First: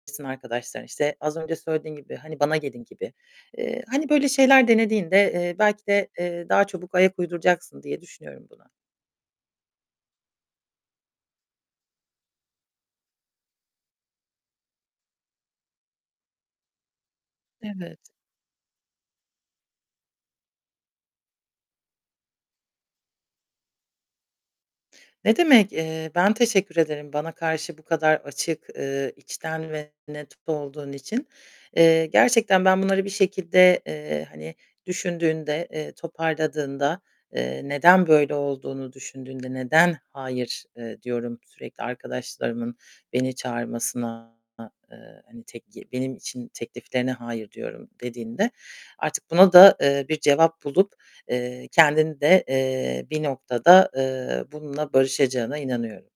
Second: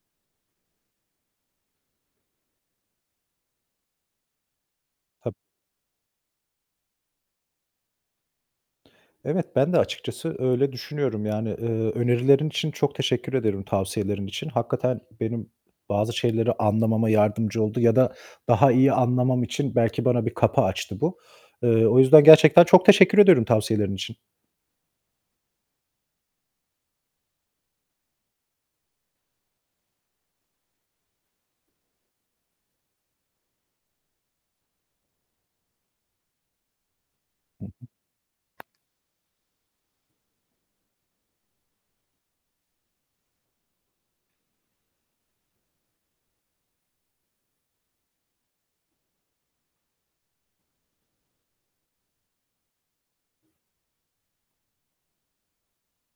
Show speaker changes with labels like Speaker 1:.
Speaker 1: [unintelligible] Arkadaşlar işte. Az önce söylediğin gibi hani bana gelin gibi. Eee, hani böyle şeyler denediğinde,
Speaker 2: Tab
Speaker 1: eee, belki de, eee, daha çabuk ayak uyduracaksın diye düşünüyorum bunu.
Speaker 2: Evet, ben de açıkçası öyle düşünüyorum. Yani, eee, önerilerin için çok teşekkür ederim tavsiyelerin için. Hakikaten benim bazı şeyleri anlamama yardımcı oldu ya
Speaker 1: Evet.
Speaker 2: da daha iyi anlamam için belki bana bir kapı açtı bu. Eee, o yüzden gerçekten çok teşekkür ederim tavsiyelerin için.
Speaker 1: Ne demek, eee, ben teşekkür ederim bana karşı bu kadar açık, eee, içten ve net olduğun için. Eee, gerçekten ben bunları bir şekilde, eee, hani düşündüğünde, eee, toparladığında, eee,
Speaker 2: Hı hı.
Speaker 1: neden böyle olduğunu düşündüğünde neden hayır, eee, diyorum sürekli arkadaşlarımın beni çağırmasına, eee, hani tek ye benim için tekliflerine hayır, diyorum dediğinde artık buna da, eee, bir cevap bulup, eee, kendin de, eee, bir noktada, eee, bununla barışacağına inanıyorum.